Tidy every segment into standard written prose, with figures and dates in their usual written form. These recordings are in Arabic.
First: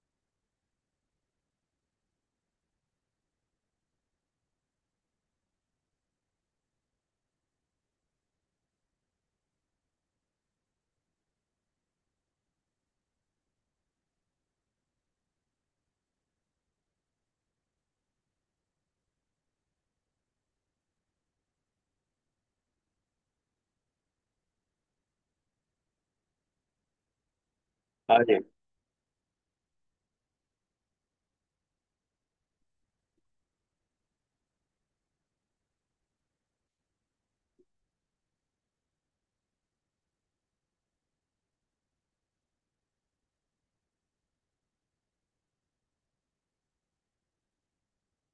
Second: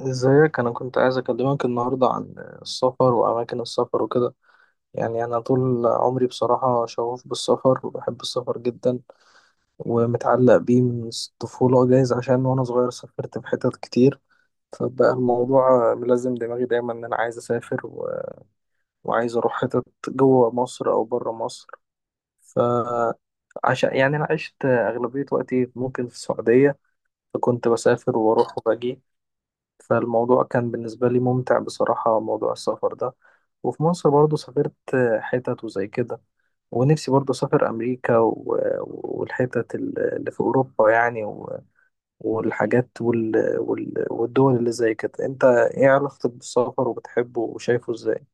ازيك، انا كنت عايز اكلمك النهارده عن السفر واماكن السفر وكده. يعني انا طول عمري بصراحه شغوف بالسفر، وبحب السفر جدا، ومتعلق بيه من الطفوله، جايز عشان وانا صغير سافرت في حتت كتير. فبقى الموضوع ملازم دماغي دايما ان انا عايز اسافر وعايز اروح حتت جوه مصر او بره مصر. فعشان يعني انا عشت اغلبيه وقتي ممكن في السعوديه، فكنت بسافر طيب، واروح وباجي. فالموضوع كان بالنسبة لي ممتع بصراحة، موضوع السفر ده. وفي مصر برضو سافرت حتت وزي كده. ونفسي برضو أسافر أمريكا والحتت اللي في أوروبا، يعني والحاجات والدول اللي زي كده. أنت إيه علاقتك بالسفر، وبتحبه وشايفه إزاي؟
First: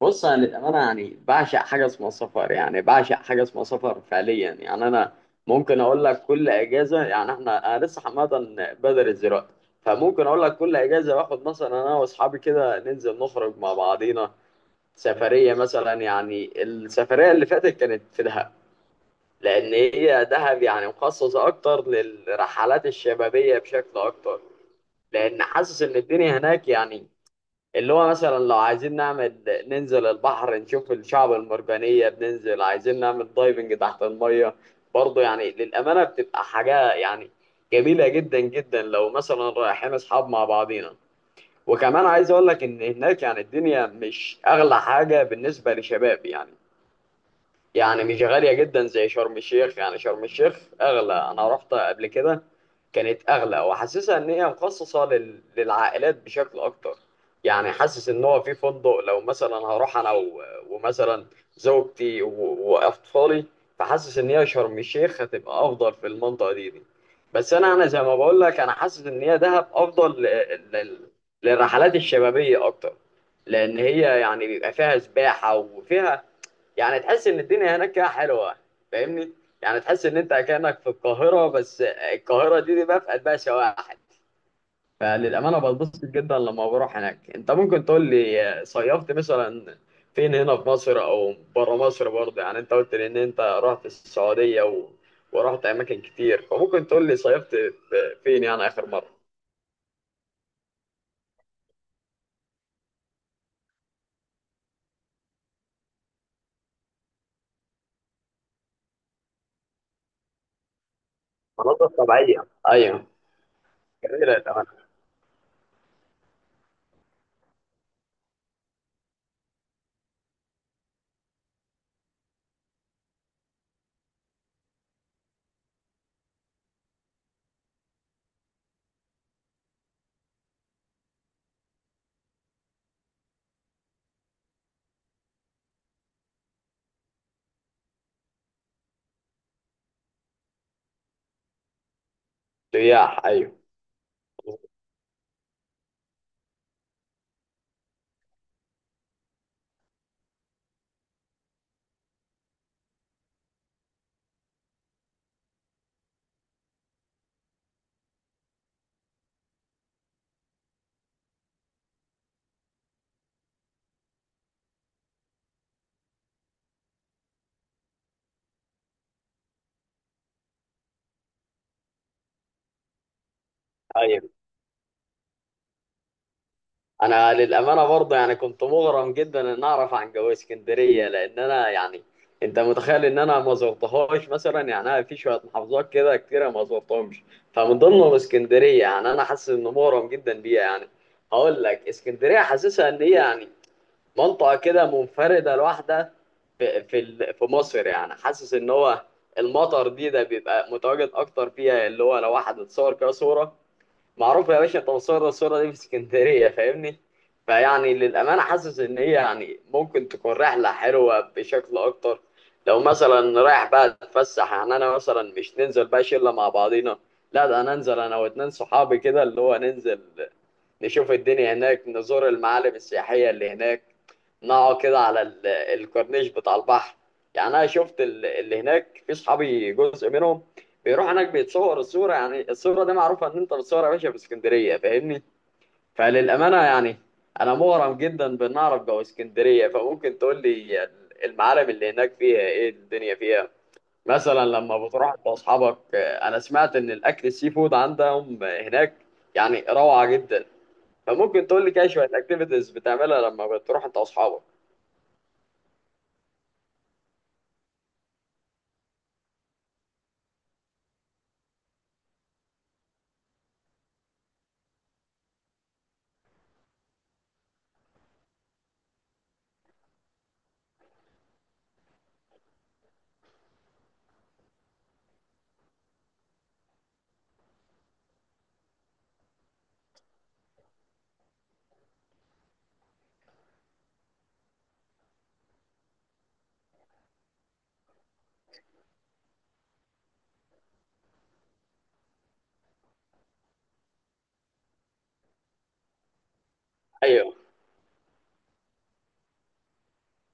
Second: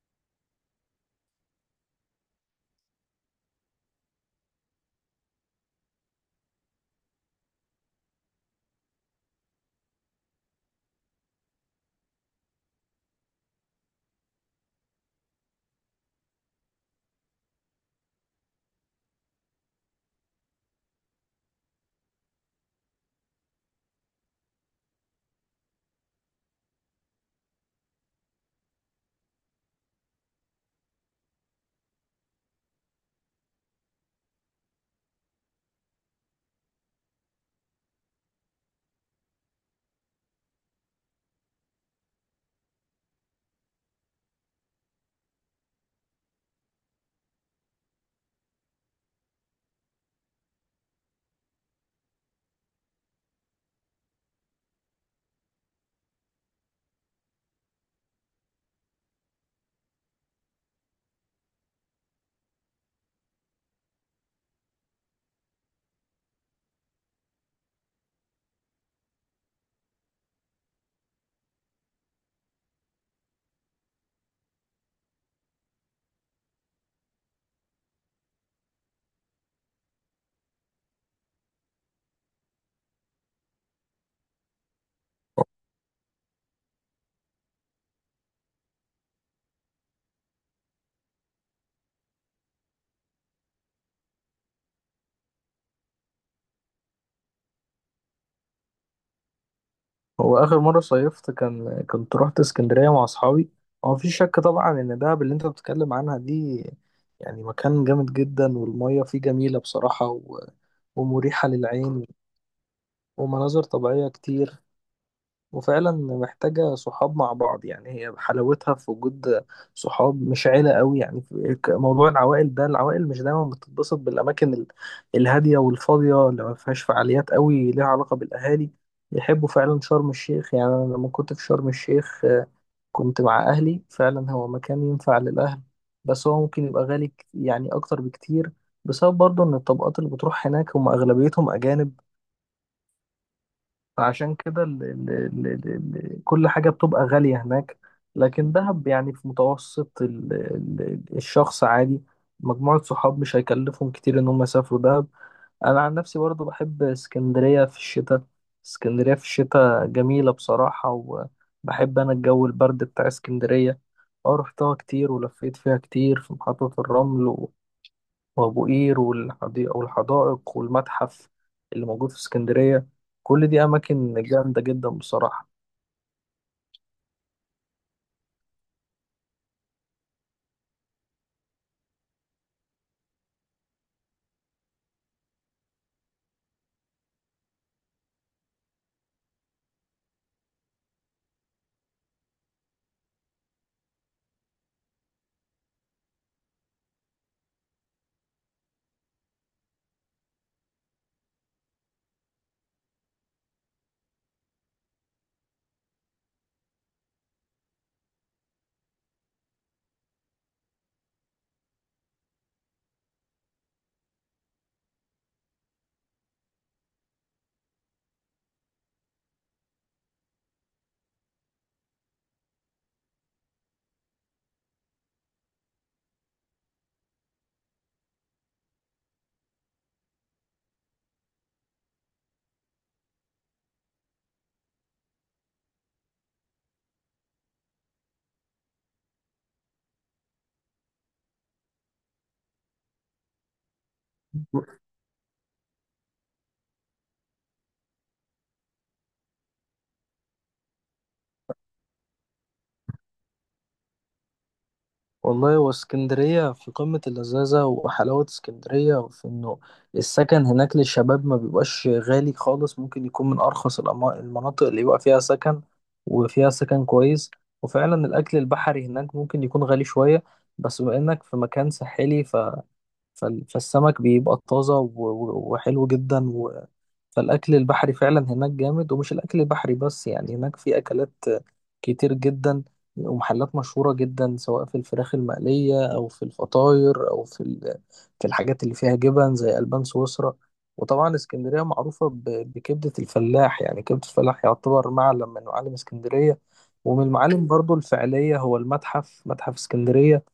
بص انا للامانه يعني بعشق حاجه اسمها سفر، يعني بعشق حاجه اسمها سفر فعليا. يعني انا ممكن اقول لك كل اجازه، يعني انا لسه حمادا بدرس دلوقتي. فممكن اقول لك كل اجازه باخد مثلا انا واصحابي كده ننزل نخرج مع بعضينا سفريه مثلا. يعني السفريه اللي فاتت كانت في دهب، لان هي دهب يعني مخصصه اكتر للرحلات الشبابيه بشكل اكتر. لان حاسس ان الدنيا هناك يعني، اللي هو مثلا لو عايزين نعمل، ننزل البحر نشوف الشعب المرجانية، بننزل عايزين نعمل دايفنج تحت المية. برضه يعني للأمانة بتبقى حاجة يعني جميلة جدا جدا لو مثلا رايحين أصحاب مع بعضينا. وكمان عايز أقول لك إن هناك يعني الدنيا مش أغلى حاجة بالنسبة لشباب، يعني يعني مش غالية جدا زي شرم الشيخ. يعني شرم الشيخ أغلى، أنا رحت قبل كده كانت أغلى، وحاسسها إن هي مخصصة للعائلات بشكل أكتر. يعني حاسس إن هو في فندق لو مثلا هروح أنا ومثلا زوجتي وأطفالي. فحاسس إن هي شرم الشيخ هتبقى أفضل في المنطقة دي. بس أنا زي ما بقول لك أنا حاسس إن هي دهب أفضل لل... للرحلات الشبابية أكتر. لأن هي يعني بيبقى فيها سباحة وفيها، يعني تحس ان الدنيا هناك كده حلوه، فاهمني؟ يعني تحس ان انت كانك في القاهره، بس القاهره دي بقى في قلبها شواحن. فللامانه بتبسط جدا لما بروح هناك. انت ممكن تقول لي صيفت مثلا فين؟ هنا في مصر او بره مصر؟ برضه يعني انت قلت لي ان انت رحت السعوديه ورحت اماكن كتير. فممكن تقول لي صيفت فين يعني اخر مره؟ هو آخر مرة صيفت كان كنت رحت اسكندرية مع أصحابي. هو مفيش شك طبعا إن دهب اللي أنت بتتكلم عنها دي يعني مكان جامد جدا، والمية فيه جميلة بصراحة ومريحة مناطق للعين، طبيعيه، ايوه. ومناظر طبيعية جميله، كتير. تمام. وفعلا محتاجة صحاب مع بعض، يعني هي حلاوتها في وجود صحاب، مش عيلة قوي. يعني موضوع العوائل ده، العوائل مش دايما بتتبسط بالأماكن الهادية والفاضية اللي ما فيهاش فعاليات قوي ليها علاقة بالأهالي. يحبوا فعلا شرم الشيخ. يعني أنا لما كنت في شرم الشيخ آه، كنت مع أهلي، فعلا هو مكان ينفع للأهل. بس هو ممكن يبقى غالي يعني أكتر بكتير، بسبب برضه إن الطبقات اللي بتروح هناك هم أغلبيتهم أجانب. سياح، ايوه. فعشان كده ال كل حاجة بتبقى غالية هناك. لكن دهب يعني في متوسط ال الشخص عادي، مجموعة صحاب، مش هيكلفهم كتير إن هم يسافروا دهب. أنا عن نفسي برضو بحب اسكندرية في الشتاء، اسكندرية في الشتاء جميلة بصراحة، وبحب أنا الجو البرد بتاع اسكندرية. اه، رحتها كتير ولفيت فيها كتير، في محطة الرمل وأبو قير والحدائق والمتحف اللي موجود في اسكندرية. كل دي أماكن ايوه. جامدة جدا بصراحة. انا للامانه برضه يعني كنت مغرم جدا ان اعرف عن جو اسكندريه، لان انا يعني انت متخيل ان انا ما زرتهاش مثلا؟ يعني انا في شويه محافظات كده كتيره ما زرتهمش، فمن ضمنهم اسكندريه. يعني انا حاسس انه مغرم جدا بيها يعني. هقول لك، اسكندريه حاسسها ان هي يعني منطقه كده منفرده لوحدها في مصر. يعني حاسس ان هو المطر ده بيبقى متواجد اكتر فيها، اللي هو لو واحد اتصور كده صوره، معروف يا باشا توصيل الصورة دي في اسكندرية، فاهمني؟ فيعني للأمانة حاسس إن هي يعني ممكن تكون رحلة حلوة بشكل أكتر لو مثلا رايح بقى أتفسح. يعني أنا مثلا مش ننزل بقى شلة مع بعضينا، لا، ده أنا أنزل أنا واتنين صحابي كده، اللي هو ننزل نشوف الدنيا هناك، نزور المعالم السياحية اللي هناك، نقعد كده على الكورنيش بتاع البحر. يعني أنا شفت اللي هناك في صحابي جزء منهم بيروح هناك بيتصور الصورة. يعني الصورة دي معروفة إن أنت بتصور يا باشا في اسكندرية، فاهمني؟ فللأمانة يعني أنا مغرم جدا بإن أعرف جو اسكندرية. فممكن تقول لي المعالم اللي هناك فيها إيه؟ الدنيا فيها؟ مثلا لما بتروح بأصحابك. أنا سمعت إن الأكل السي فود عندهم هناك يعني روعة جدا. فممكن تقول لي كده شوية أكتيفيتيز بتعملها لما بتروح أنت وأصحابك. والله، واسكندرية في قمة اللذاذة. وحلاوة اسكندرية وفي إنه السكن هناك للشباب ما بيبقاش غالي خالص، ممكن يكون من أرخص المناطق اللي يبقى فيها سكن، وفيها سكن كويس. وفعلا الأكل البحري هناك ممكن يكون غالي شوية، بس بما إنك في مكان ساحلي، فالسمك بيبقى طازة وحلو جدا فالأكل البحري فعلا هناك جامد. ومش الأكل البحري بس، يعني هناك في أكلات كتير جدا، ومحلات مشهورة جدا، سواء في الفراخ المقلية أو في الفطاير أو في في الحاجات اللي فيها جبن زي ألبان سويسرا. وطبعا اسكندرية معروفة بكبدة الفلاح، يعني كبدة الفلاح يعتبر معلم من معالم اسكندرية. ومن أيوه، المعالم برضو الفعلية هو المتحف، متحف اسكندرية،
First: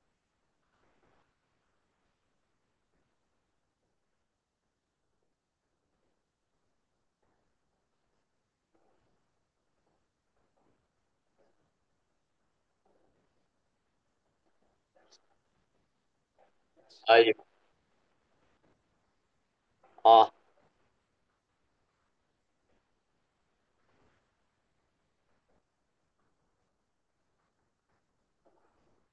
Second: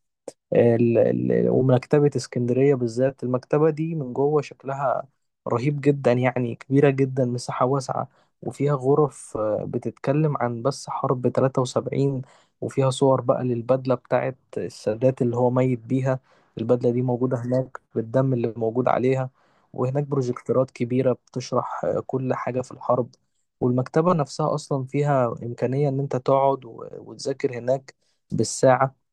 ال- ومكتبة اسكندرية. بالذات المكتبة دي من جوه شكلها رهيب جدا، يعني كبيرة جدا، مساحة واسعة. وفيها غرف بتتكلم عن بس حرب 73، وفيها صور بقى للبدلة بتاعت السادات اللي هو ميت بيها. البدلة دي موجودة أيوه. هناك بالدم اللي موجود عليها. وهناك أه. بروجكتورات كبيرة بتشرح كل حاجة في الحرب. والمكتبة نفسها أصلا فيها إمكانية إن أنت تقعد وتذاكر هناك بالساعة،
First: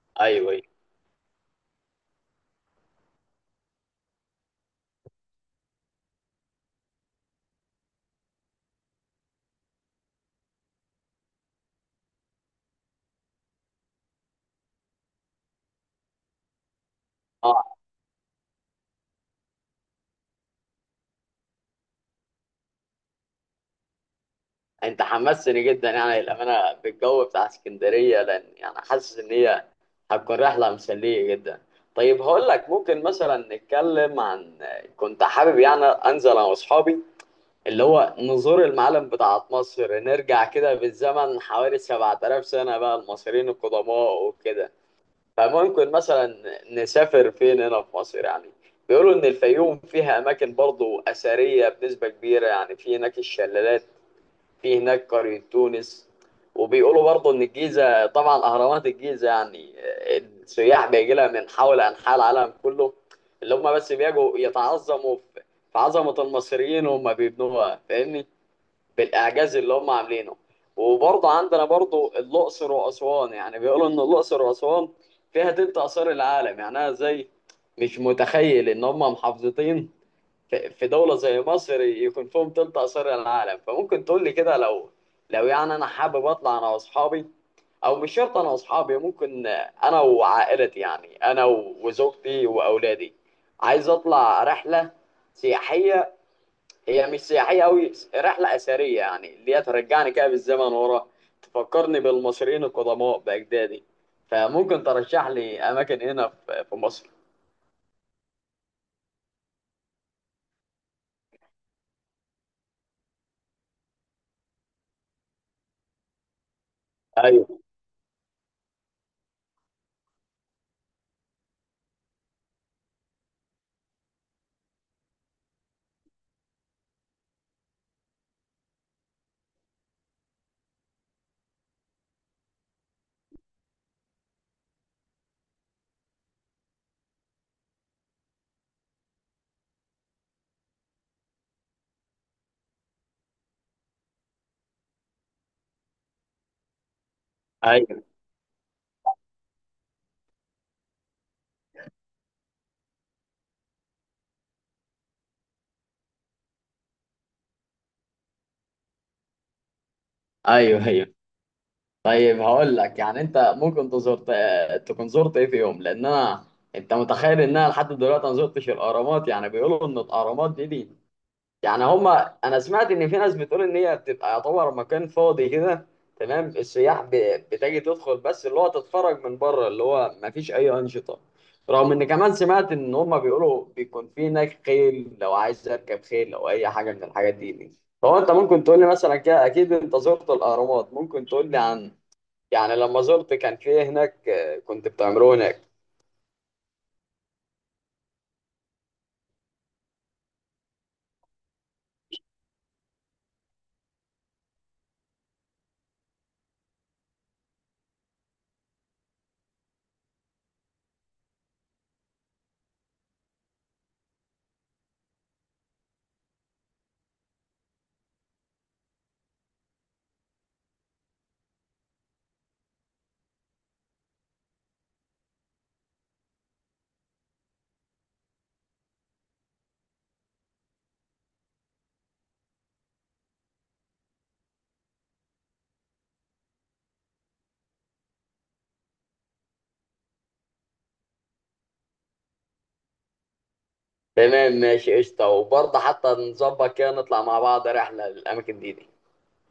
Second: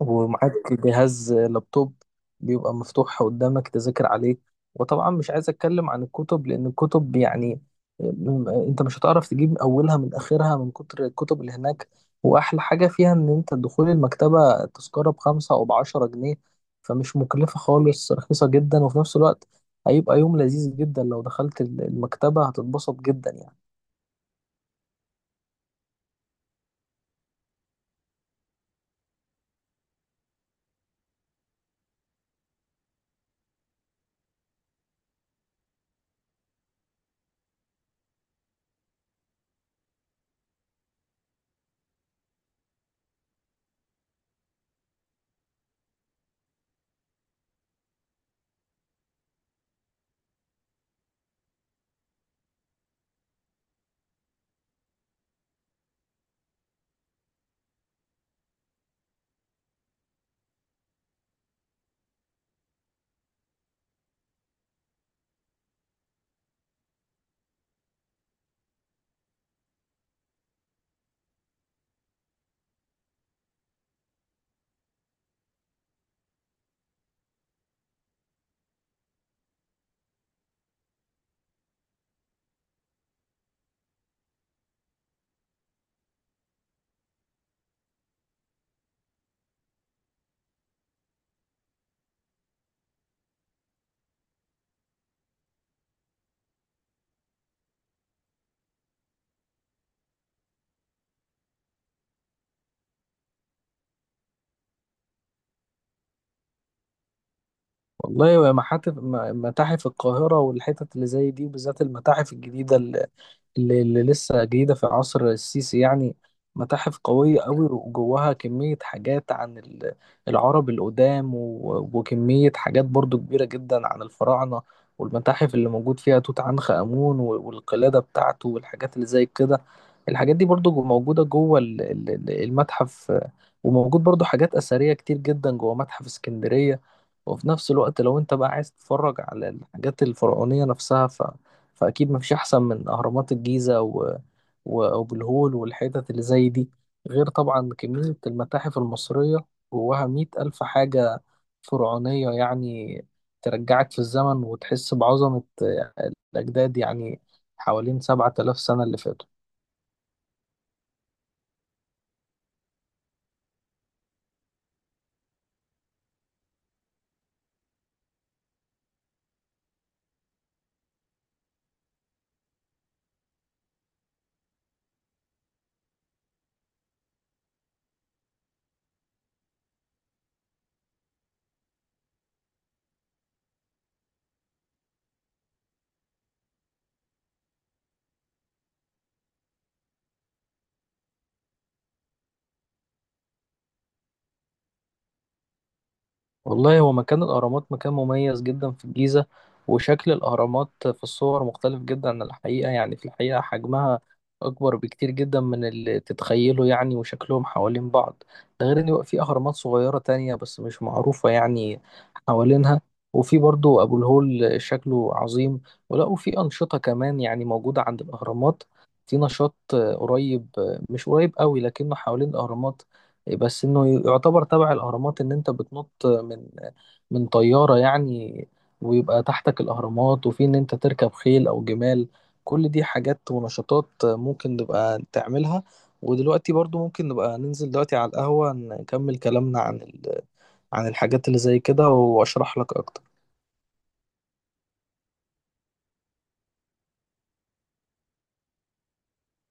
ومعاك أيوه، أيوه. جهاز لابتوب بيبقى مفتوح قدامك تذاكر عليه. وطبعا مش عايز اتكلم عن الكتب، لان الكتب يعني انت مش هتعرف تجيب اولها من اخرها من كتر الكتب اللي هناك. واحلى حاجة فيها ان انت دخول المكتبة تذكرة ب5 او ب10 جنيه، فمش مكلفة آه. خالص، رخيصة جدا. وفي نفس الوقت هيبقى يوم لذيذ جدا لو دخلت المكتبة، هتتبسط جدا يعني. انت حمستني جدا يعني الامانه بالجو بتاع اسكندريه، لان يعني حاسس ان هي هتكون رحله مسليه جدا. طيب هقول لك، ممكن مثلا نتكلم عن، كنت حابب يعني انزل انا واصحابي اللي هو نزور المعالم بتاعت مصر، نرجع كده بالزمن حوالي 7000 سنه بقى المصريين القدماء وكده. فممكن مثلا نسافر فين هنا في مصر يعني؟ بيقولوا ان الفيوم فيها اماكن برضو اثريه بنسبه كبيره، يعني في هناك الشلالات، في هناك قرية تونس. وبيقولوا برضه إن الجيزة طبعا أهرامات الجيزة يعني، السياح بيجي لها من حول أنحاء العالم كله، اللي هم بس بيجوا يتعظموا في عظمة المصريين وهم بيبنوها، فاهمني؟ بالإعجاز اللي هم عاملينه. وبرضه عندنا برضه الأقصر وأسوان، يعني بيقولوا إن الأقصر وأسوان فيها تلت آثار العالم. يعني أنا زي، مش متخيل إن هم محافظتين في دولة زي مصر يكون فيهم تلت آثار العالم. فممكن تقول لي كده، لو يعني أنا حابب أطلع أنا وأصحابي، أو مش شرط أنا وأصحابي، ممكن أنا وعائلتي، يعني أنا وزوجتي وأولادي، عايز أطلع رحلة سياحية. هي مش سياحية أوي، رحلة أثرية، يعني اللي هي ترجعني كده بالزمن ورا، تفكرني بالمصريين القدماء بأجدادي. فممكن ترشح لي أماكن هنا في مصر؟ والله، متاحف، متاحف القاهرة والحتت اللي زي دي، بالذات المتاحف الجديدة اللي لسه جديدة في عصر السيسي يعني، متاحف قوية قوي، أيوه، وجواها كمية حاجات عن العرب القدام، وكمية حاجات برضو كبيرة جدا عن الفراعنة. والمتاحف اللي موجود فيها توت عنخ آمون والقلادة بتاعته والحاجات اللي زي كده، الحاجات دي برضو موجودة جوه المتحف. وموجود برضو حاجات أثرية كتير جدا جوه متحف اسكندرية. وفي نفس الوقت لو انت بقى عايز تتفرج على الحاجات الفرعونية نفسها، فأكيد مفيش أحسن من أهرامات الجيزة وأبو الهول والحتت اللي زي دي، غير طبعا أيوه. كمية المتاحف المصرية، جواها مئة ألف حاجة فرعونية يعني، ترجعك في الزمن وتحس بعظمة الأجداد، يعني حوالين 7000 سنة اللي فاتوا. أيوه، أيوه. طيب هقول لك، يعني انت ممكن تزورت تكون زرت ايه في يوم؟ لان انا، انت متخيل ان انا لحد دلوقتي ما زرتش الاهرامات؟ يعني بيقولوا ان الاهرامات دي يعني هما، انا سمعت ان في ناس بتقول ان هي بتبقى يعتبر مكان فاضي كده، تمام، السياح بتجي تدخل بس، اللي هو تتفرج من بره، اللي هو ما فيش اي انشطه. رغم ان كمان سمعت ان هما بيقولوا بيكون في هناك خيل لو عايز اركب خيل او اي حاجه من الحاجات دي. فهو انت ممكن تقول لي مثلا كده، اكيد انت زرت الاهرامات، ممكن تقول لي عن، يعني لما زرت كان في هناك كنت بتعملوه هناك؟ والله، هو مكان الأهرامات مكان مميز جدا في الجيزة. وشكل الأهرامات في الصور مختلف جدا عن الحقيقة، يعني في الحقيقة حجمها أكبر بكتير جدا من اللي تتخيله يعني، وشكلهم حوالين بعض. ده غير إن بيبقى في أهرامات صغيرة تانية بس مش معروفة يعني حوالينها. وفي برضو أبو الهول، شكله عظيم. وفي أنشطة كمان يعني موجودة عند الأهرامات، في نشاط آه، قريب آه، مش قريب قوي لكنه حوالين الأهرامات، بس انه يعتبر تبع الاهرامات، ان انت بتنط من من طيارة يعني، ويبقى تحتك الاهرامات. وفي ان انت تركب خيل او جمال، كل دي حاجات ونشاطات ممكن نبقى تعملها. ودلوقتي برضو ممكن نبقى ننزل دلوقتي على القهوة نكمل كلامنا عن عن الحاجات اللي زي كده، واشرح لك اكتر. تمام، ماشي، قشطة. وبرضه حتى نظبط كده نطلع مع بعض رحلة للأماكن دي.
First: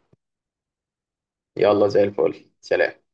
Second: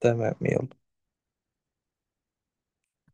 تمام، يلا. يلا، زي الفل، سلام.